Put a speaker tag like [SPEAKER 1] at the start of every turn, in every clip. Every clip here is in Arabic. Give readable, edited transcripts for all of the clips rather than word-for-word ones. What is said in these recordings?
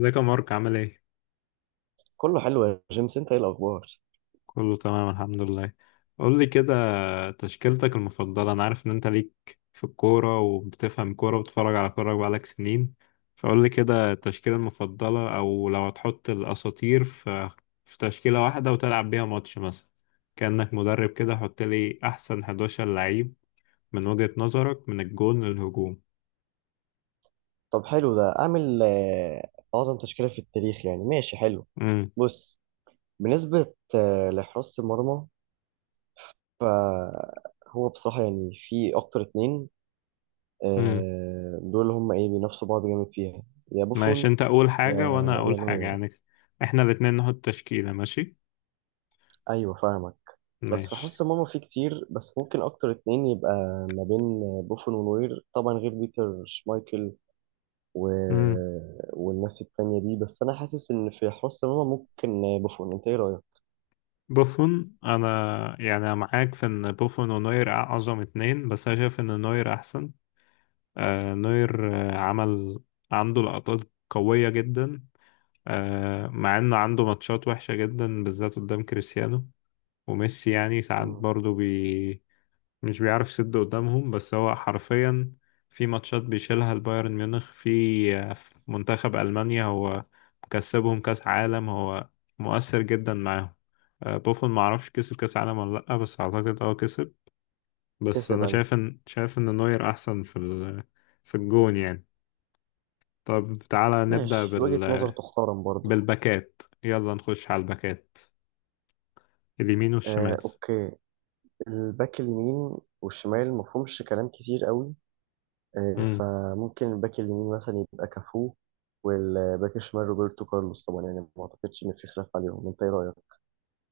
[SPEAKER 1] ازيك يا مارك؟ عامل ايه؟
[SPEAKER 2] كله حلو يا جيمس، انت ايه الاخبار؟
[SPEAKER 1] كله تمام، الحمد لله. قول لي كده، تشكيلتك المفضلة. انا عارف ان انت ليك في الكورة وبتفهم كورة وبتتفرج على كورة بقالك سنين. فقول لي كده التشكيلة المفضلة، او لو هتحط الاساطير في تشكيلة واحدة وتلعب بيها ماتش مثلا، كأنك مدرب كده. حط لي احسن 11 لعيب من وجهة نظرك، من الجون للهجوم.
[SPEAKER 2] طب حلو، ده اعمل اعظم تشكيله في التاريخ، يعني ماشي حلو.
[SPEAKER 1] امم.
[SPEAKER 2] بص، بالنسبه لحراسه المرمى، فهو بصراحه يعني في اكتر اتنين.
[SPEAKER 1] امم.
[SPEAKER 2] دول هم ايه، بينافسوا بعض جامد فيها. يا
[SPEAKER 1] ماشي،
[SPEAKER 2] بوفون،
[SPEAKER 1] انت اول
[SPEAKER 2] يا
[SPEAKER 1] حاجة وانا
[SPEAKER 2] يا
[SPEAKER 1] اقول حاجة
[SPEAKER 2] نوير.
[SPEAKER 1] يعني. احنا الاتنين نحط تشكيلة. ماشي.
[SPEAKER 2] ايوه، فاهمك. بس في
[SPEAKER 1] ماشي.
[SPEAKER 2] حس ماما في كتير، بس ممكن اكتر اتنين يبقى ما بين بوفون ونوير، طبعا غير بيتر شمايكل و...
[SPEAKER 1] مم.
[SPEAKER 2] والناس التانية دي. بس انا حاسس ان في حس ماما ممكن بوفون، انت ايه رايك؟
[SPEAKER 1] بوفون، انا يعني أنا معاك في ان بوفون ونوير اعظم اتنين، بس انا شايف ان نوير احسن. نوير عمل، عنده لقطات قوية جدا. مع انه عنده ماتشات وحشة جدا بالذات قدام كريستيانو وميسي، يعني ساعات
[SPEAKER 2] مم.
[SPEAKER 1] برضه مش بيعرف يسد قدامهم. بس هو حرفيا في ماتشات بيشيلها البايرن ميونخ، في منتخب ألمانيا، هو مكسبهم كأس عالم، هو مؤثر جدا معاهم. بوفون معرفش كسب كأس عالم ولا لأ، بس أعتقد اه كسب. بس
[SPEAKER 2] كسب،
[SPEAKER 1] أنا
[SPEAKER 2] ايوه.
[SPEAKER 1] شايف إن نوير أحسن في ال... في الجون يعني. طب تعالى نبدأ
[SPEAKER 2] ماشي، وجهة نظر
[SPEAKER 1] بال...
[SPEAKER 2] تحترم برضه.
[SPEAKER 1] بالباكات، يلا نخش على الباكات، اليمين
[SPEAKER 2] آه،
[SPEAKER 1] والشمال.
[SPEAKER 2] اوكي. الباك اليمين والشمال مفهومش كلام كتير قوي. آه،
[SPEAKER 1] امم.
[SPEAKER 2] فممكن الباك اليمين مثلا يبقى كافو، والباك الشمال روبرتو كارلوس طبعا، يعني ما اعتقدش ان في خلاف عليهم، انت ايه رايك؟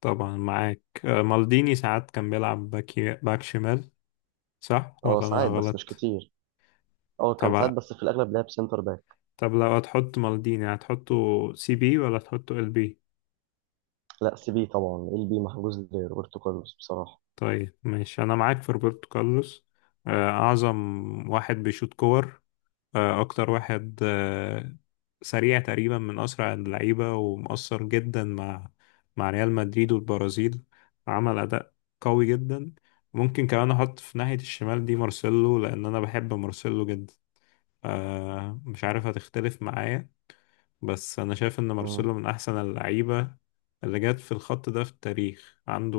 [SPEAKER 1] طبعا معاك. مالديني ساعات كان بيلعب باك شمال، صح
[SPEAKER 2] اه
[SPEAKER 1] ولا انا
[SPEAKER 2] ساعات، بس مش
[SPEAKER 1] غلط؟
[SPEAKER 2] كتير. اه كان ساعات،
[SPEAKER 1] طب
[SPEAKER 2] بس في الاغلب لعب سنتر باك.
[SPEAKER 1] طب لو هتحط مالديني هتحطه سي بي ولا هتحطه ال بي؟
[SPEAKER 2] لا سي بي طبعا، ال بي محجوز لروبرتو كارلوس بصراحه.
[SPEAKER 1] طيب ماشي، انا معاك في روبرتو كارلوس. اعظم واحد بيشوط كور، اكتر واحد، سريع تقريبا، من اسرع اللعيبه ومؤثر جدا مع ريال مدريد والبرازيل. عمل اداء قوي جدا. ممكن كمان احط في ناحيه الشمال دي مارسيلو، لان انا بحب مارسيلو جدا. مش عارف هتختلف معايا، بس أنا شايف إن
[SPEAKER 2] مم.
[SPEAKER 1] مارسيلو من أحسن اللعيبة اللي جت في الخط ده في التاريخ. عنده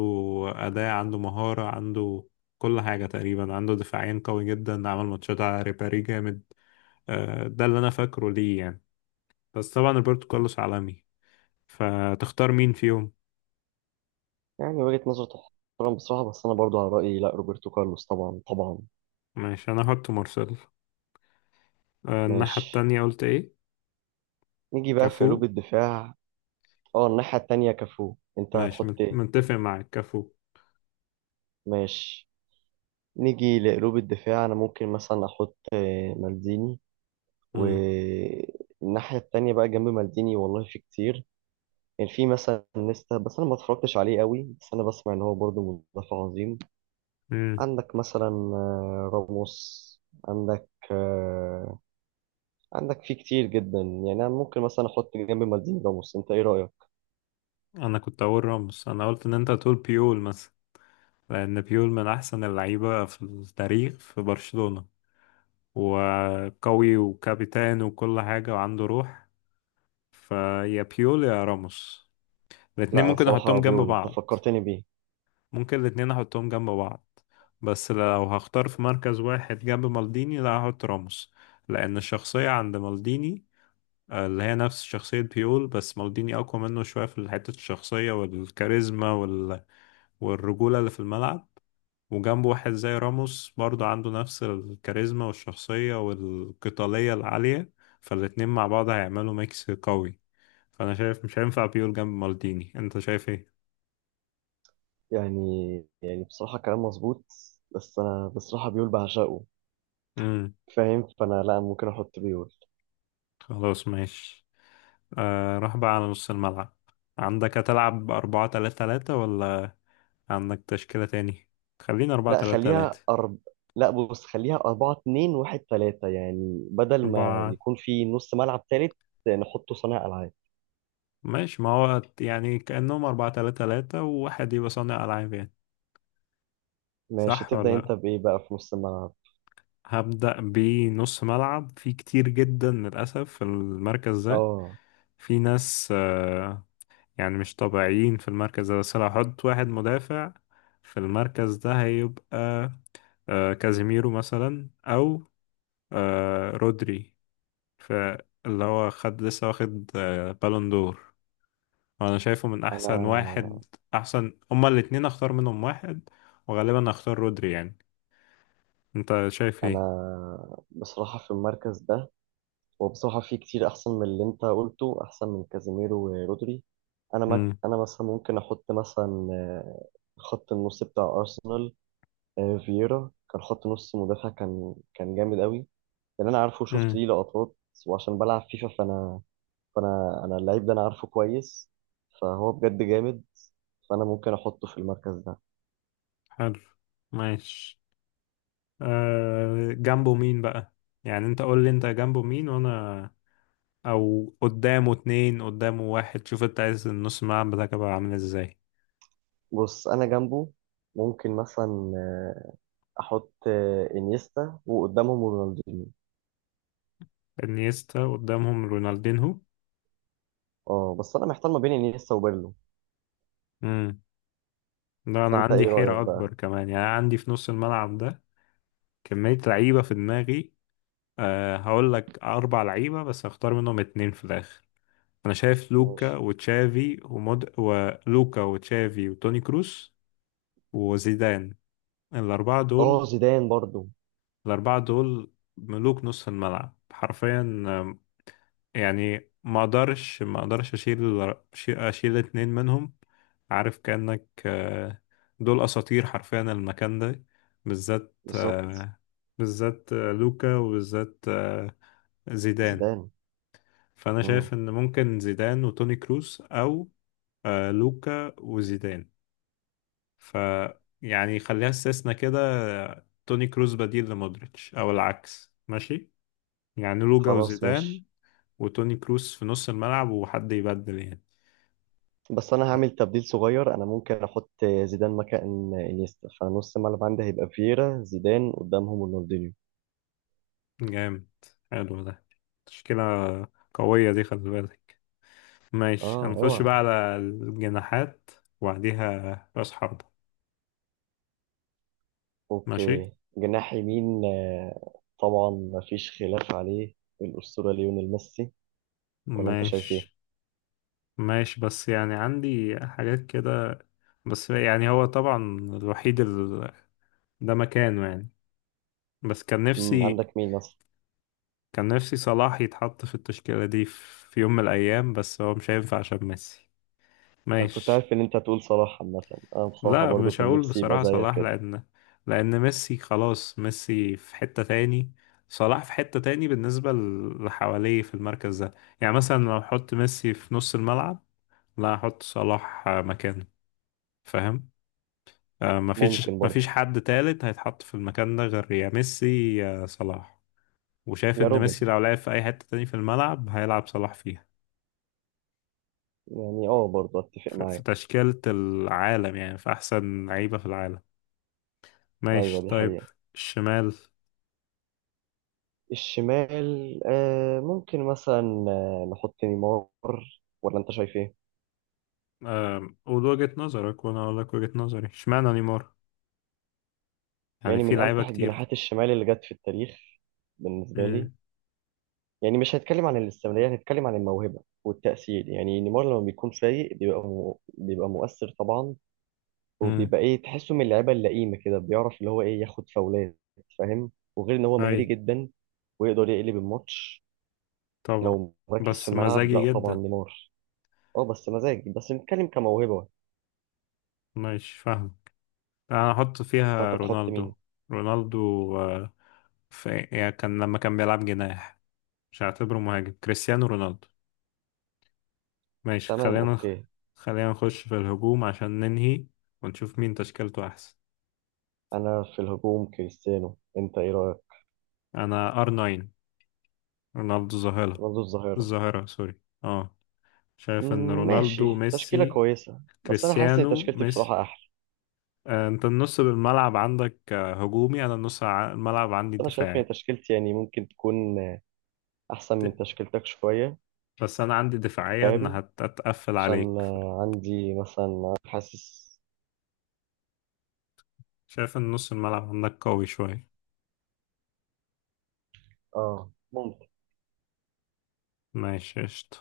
[SPEAKER 1] أداء، عنده مهارة، عنده كل حاجة تقريبا. عنده دفاعين قوي جدا، عمل ماتشات على ريبيري جامد. ده اللي أنا فاكره ليه يعني. بس طبعا روبرتو كارلوس عالمي، فتختار مين فيهم؟
[SPEAKER 2] يعني وجهه نظر تحترم بصراحه، بس انا برضو على رايي، لا روبرتو كارلوس طبعا طبعا.
[SPEAKER 1] ماشي، أنا هحط مارسيلو. الناحية
[SPEAKER 2] ماشي،
[SPEAKER 1] التانية قلت إيه؟
[SPEAKER 2] نيجي بقى في
[SPEAKER 1] كافو.
[SPEAKER 2] قلوب الدفاع. اه، الناحيه التانيه كافو، انت
[SPEAKER 1] ماشي،
[SPEAKER 2] هتحط
[SPEAKER 1] مت-
[SPEAKER 2] ايه؟
[SPEAKER 1] متفق معاك، كافو.
[SPEAKER 2] ماشي، نيجي لقلوب الدفاع. انا ممكن مثلا احط مالديني،
[SPEAKER 1] مم.
[SPEAKER 2] والناحيه التانيه بقى جنب مالديني والله في كتير. كان يعني في مثلا نيستا، بس انا ما اتفرجتش عليه قوي، بس انا بسمع ان هو برضه مدافع عظيم.
[SPEAKER 1] مم.
[SPEAKER 2] عندك مثلا راموس، عندك آه، عندك في كتير جدا. يعني أنا ممكن مثلا أحط جنب مالديني راموس، أنت إيه رأيك؟
[SPEAKER 1] أنا كنت أقول راموس، أنا قلت إن أنت هتقول بيول، لأن بيول من أحسن اللعيبة في التاريخ في برشلونة، وقوي وكابتن وكل حاجة وعنده روح. فيا بيول يا راموس، الاتنين
[SPEAKER 2] لا
[SPEAKER 1] ممكن
[SPEAKER 2] صراحة
[SPEAKER 1] أحطهم جنب
[SPEAKER 2] بيول، أنت
[SPEAKER 1] بعض.
[SPEAKER 2] فكرتني بيه.
[SPEAKER 1] ممكن الاتنين أحطهم جنب بعض، بس لو هختار في مركز واحد جنب مالديني لا هحط راموس، لأن الشخصية عند مالديني، اللي هي نفس شخصية بيول، بس مالديني أقوى منه شوية في حتة الشخصية والكاريزما وال... والرجولة اللي في الملعب. وجنبه واحد زي راموس برضه عنده نفس الكاريزما والشخصية والقتالية العالية، فالاتنين مع بعض هيعملوا ميكس قوي. فأنا شايف مش هينفع بيول جنب مالديني، أنت شايف إيه؟
[SPEAKER 2] يعني يعني بصراحة كلام مظبوط، بس أنا بصراحة بيول بعشقه،
[SPEAKER 1] امم.
[SPEAKER 2] فاهم؟ فأنا لا، ممكن أحط بيول.
[SPEAKER 1] خلاص ماشي. راح بقى على نص الملعب. عندك هتلعب أربعة تلاتة تلاتة ولا عندك تشكيلة تاني؟ خلينا أربعة
[SPEAKER 2] لا
[SPEAKER 1] تلاتة تلاتة.
[SPEAKER 2] خليها أرب لا، بص، خليها أربعة اتنين واحد تلاتة، يعني بدل ما
[SPEAKER 1] أربعة.
[SPEAKER 2] يكون في نص ملعب تالت نحطه صانع ألعاب.
[SPEAKER 1] ماشي، ما هو يعني كأنهم أربعة تلاتة تلاتة وواحد يبقى صانع ألعاب يعني،
[SPEAKER 2] ماشي،
[SPEAKER 1] صح ولا
[SPEAKER 2] تبدأ أنت
[SPEAKER 1] لأ؟
[SPEAKER 2] بإيه بقى في نص الملعب؟
[SPEAKER 1] هبدأ بنص ملعب. في كتير جدا للأسف في المركز ده،
[SPEAKER 2] اه.
[SPEAKER 1] في ناس يعني مش طبيعيين في المركز ده. بس لو هحط واحد مدافع في المركز ده هيبقى كازيميرو مثلا، أو رودري، فاللي هو خد لسه واخد بالون دور، وأنا شايفه من أحسن
[SPEAKER 2] انا
[SPEAKER 1] واحد. أحسن هما الاتنين، أختار منهم واحد، وغالبا أختار رودري يعني. أنت شايف
[SPEAKER 2] انا
[SPEAKER 1] إيه؟
[SPEAKER 2] بصراحه في المركز ده، وبصراحه في كتير احسن من اللي انت قلته، احسن من كازيميرو ورودري.
[SPEAKER 1] مم.
[SPEAKER 2] انا مثلا ممكن احط مثلا، خط النص بتاع ارسنال. فييرا كان خط نص مدافع، كان جامد قوي، لان انا عارفه وشفت
[SPEAKER 1] مم.
[SPEAKER 2] ليه لقطات، وعشان بلعب فيفا فانا اللعيب ده انا عارفه كويس، فهو بجد جامد. فانا ممكن احطه في المركز ده.
[SPEAKER 1] حلو، ماشي. جنبه مين بقى؟ يعني انت قول لي انت جنبه مين، وانا، او قدامه اتنين، قدامه واحد، شوف انت عايز النص الملعب بتاعك يبقى عامل ازاي.
[SPEAKER 2] بص، انا جنبه ممكن مثلا احط انيستا، وقدامهم رونالدينيو.
[SPEAKER 1] انيستا قدامهم رونالدينهو.
[SPEAKER 2] اه، بس انا محتار ما بين انيستا وبيرلو،
[SPEAKER 1] امم. ده انا
[SPEAKER 2] فانت
[SPEAKER 1] عندي
[SPEAKER 2] ايه رايك
[SPEAKER 1] حيرة
[SPEAKER 2] بقى؟
[SPEAKER 1] اكبر كمان. يعني أنا عندي في نص الملعب ده كمية لعيبة في دماغي. أه، هقول لك اربع لعيبة بس هختار منهم اتنين في الاخر. انا شايف لوكا
[SPEAKER 2] ماشي.
[SPEAKER 1] وتشافي ومود، ولوكا وتشافي وتوني كروس وزيدان، الاربعة دول.
[SPEAKER 2] اه زيدان برضو،
[SPEAKER 1] الأربعة دول ملوك نصف الملعب حرفيا. يعني ما أقدرش أشيل اتنين منهم، عارف؟ كأنك دول أساطير حرفيا المكان ده، بالذات
[SPEAKER 2] بالظبط
[SPEAKER 1] لوكا، وبالذات زيدان.
[SPEAKER 2] زيدان.
[SPEAKER 1] فأنا
[SPEAKER 2] مم.
[SPEAKER 1] شايف إن ممكن زيدان وتوني كروس، أو لوكا وزيدان. ف يعني خليها استثناء كده، توني كروس بديل لمودريتش أو العكس، ماشي يعني. لوكا
[SPEAKER 2] خلاص
[SPEAKER 1] وزيدان
[SPEAKER 2] ماشي،
[SPEAKER 1] وتوني كروس في نص الملعب، وحد يبدل يعني.
[SPEAKER 2] بس انا
[SPEAKER 1] لا.
[SPEAKER 2] هعمل تبديل صغير. انا ممكن احط زيدان مكان انيستا، فنص الملعب عندي هيبقى فييرا زيدان، قدامهم رونالدينيو.
[SPEAKER 1] جامد، حلو ده، تشكيلة قوية دي خلي بالك. ماشي،
[SPEAKER 2] اه،
[SPEAKER 1] هنخش
[SPEAKER 2] اوعى.
[SPEAKER 1] بقى على الجناحات وبعديها رأس حربة. ماشي.
[SPEAKER 2] اوكي، جناح يمين طبعا مفيش خلاف عليه، الاسطوره ليونيل ميسي، ولا انت شايف ايه؟
[SPEAKER 1] ماشي. ماشي، بس يعني عندي حاجات كده، بس يعني هو طبعا الوحيد ال... ده مكانه يعني، بس كان
[SPEAKER 2] مم،
[SPEAKER 1] نفسي،
[SPEAKER 2] عندك مين مثلا؟
[SPEAKER 1] صلاح يتحط في التشكيلة دي، في يوم من الأيام، بس هو مش هينفع عشان ميسي.
[SPEAKER 2] انا كنت
[SPEAKER 1] ماشي.
[SPEAKER 2] عارف ان انت هتقول صلاح. عامة انا بصراحة
[SPEAKER 1] لا،
[SPEAKER 2] برضو
[SPEAKER 1] مش
[SPEAKER 2] كان
[SPEAKER 1] هقول
[SPEAKER 2] نفسي يبقى
[SPEAKER 1] بصراحة
[SPEAKER 2] زيك
[SPEAKER 1] صلاح،
[SPEAKER 2] كده.
[SPEAKER 1] لأن، لأن ميسي خلاص. ميسي في حتة تاني، صلاح في حتة تاني بالنسبة اللي حواليه في المركز ده. يعني مثلا لو أحط ميسي في نص الملعب، لا أحط صلاح مكانه، فاهم؟ مفيش
[SPEAKER 2] ممكن برضو.
[SPEAKER 1] مفيش حد تالت هيتحط في المكان ده غير يا ميسي يا صلاح. وشايف
[SPEAKER 2] يا
[SPEAKER 1] إن
[SPEAKER 2] روبن،
[SPEAKER 1] ميسي لو لعب في أي حتة تاني في الملعب هيلعب صلاح فيها،
[SPEAKER 2] يعني اه برضو اتفق
[SPEAKER 1] في
[SPEAKER 2] معاك.
[SPEAKER 1] تشكيلة العالم يعني، في أحسن لعيبة في العالم.
[SPEAKER 2] ايوه
[SPEAKER 1] ماشي،
[SPEAKER 2] دي
[SPEAKER 1] طيب.
[SPEAKER 2] حقيقة.
[SPEAKER 1] الشمال.
[SPEAKER 2] الشمال آه، ممكن مثلا نحط نيمار، ولا انت شايف ايه؟
[SPEAKER 1] قول وجهة نظرك وانا اقول لك وجهة نظري، اشمعنى نيمار؟ يعني
[SPEAKER 2] يعني
[SPEAKER 1] في
[SPEAKER 2] من
[SPEAKER 1] لعيبة
[SPEAKER 2] امتح
[SPEAKER 1] كتير.
[SPEAKER 2] الجناحات الشمال اللي جت في التاريخ بالنسبة لي.
[SPEAKER 1] امم.
[SPEAKER 2] يعني مش هنتكلم عن الاستمرارية، هنتكلم عن الموهبة والتأثير. يعني نيمار لما بيكون فايق بيبقى مؤثر طبعا،
[SPEAKER 1] امم.
[SPEAKER 2] وبيبقى ايه، تحسه من اللعيبه اللئيمه كده، بيعرف اللي هو ايه، ياخد فاولات، فاهم؟ وغير ان هو
[SPEAKER 1] اي.
[SPEAKER 2] مهاري جدا ويقدر يقلب الماتش.
[SPEAKER 1] طبعا،
[SPEAKER 2] لو مركز في
[SPEAKER 1] بس
[SPEAKER 2] الملعب،
[SPEAKER 1] مزاجي
[SPEAKER 2] لا طبعا
[SPEAKER 1] جدا.
[SPEAKER 2] نيمار. اه بس مزاج، بس نتكلم كموهبه.
[SPEAKER 1] ماشي، فاهم. انا احط فيها
[SPEAKER 2] فانت تحط مين؟
[SPEAKER 1] رونالدو. رونالدو، آه، في يعني كان، لما كان بيلعب جناح مش هعتبره مهاجم، كريستيانو رونالدو. ماشي
[SPEAKER 2] تمام
[SPEAKER 1] خلينا،
[SPEAKER 2] اوكي.
[SPEAKER 1] خلينا نخش في الهجوم عشان ننهي ونشوف مين تشكيلته احسن.
[SPEAKER 2] انا في الهجوم كريستيانو، انت ايه رايك؟
[SPEAKER 1] انا ار 9، رونالدو ظاهرة.
[SPEAKER 2] رونالدو الظاهره.
[SPEAKER 1] الظاهرة، سوري، اه. شايف ان
[SPEAKER 2] مم،
[SPEAKER 1] رونالدو
[SPEAKER 2] ماشي، تشكيله
[SPEAKER 1] ميسي،
[SPEAKER 2] كويسه، بس انا حاسس ان
[SPEAKER 1] كريستيانو
[SPEAKER 2] تشكيلتي
[SPEAKER 1] ميسي.
[SPEAKER 2] بصراحه احلى.
[SPEAKER 1] انت النص بالملعب عندك هجومي، انا النص الملعب
[SPEAKER 2] بس
[SPEAKER 1] عندي
[SPEAKER 2] انا شايف ان
[SPEAKER 1] دفاعي.
[SPEAKER 2] تشكيلتي يعني ممكن تكون احسن من
[SPEAKER 1] ت-
[SPEAKER 2] تشكيلتك شويه.
[SPEAKER 1] بس انا عندي دفاعية ان
[SPEAKER 2] فاهم؟
[SPEAKER 1] هتقفل
[SPEAKER 2] عشان
[SPEAKER 1] عليك،
[SPEAKER 2] عندي مثلا حاسس.
[SPEAKER 1] شايف ان نص الملعب عندك قوي شوية.
[SPEAKER 2] اه ممكن.
[SPEAKER 1] ماشي قشطة،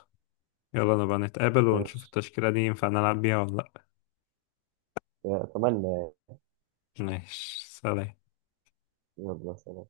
[SPEAKER 1] يلا نبقى نتقابل ونشوف
[SPEAKER 2] ماشي،
[SPEAKER 1] التشكيلة دي ينفع نلعب بيها ولا لأ.
[SPEAKER 2] اتمنى يعني.
[SPEAKER 1] ماشي، سلام.
[SPEAKER 2] يلا سلام.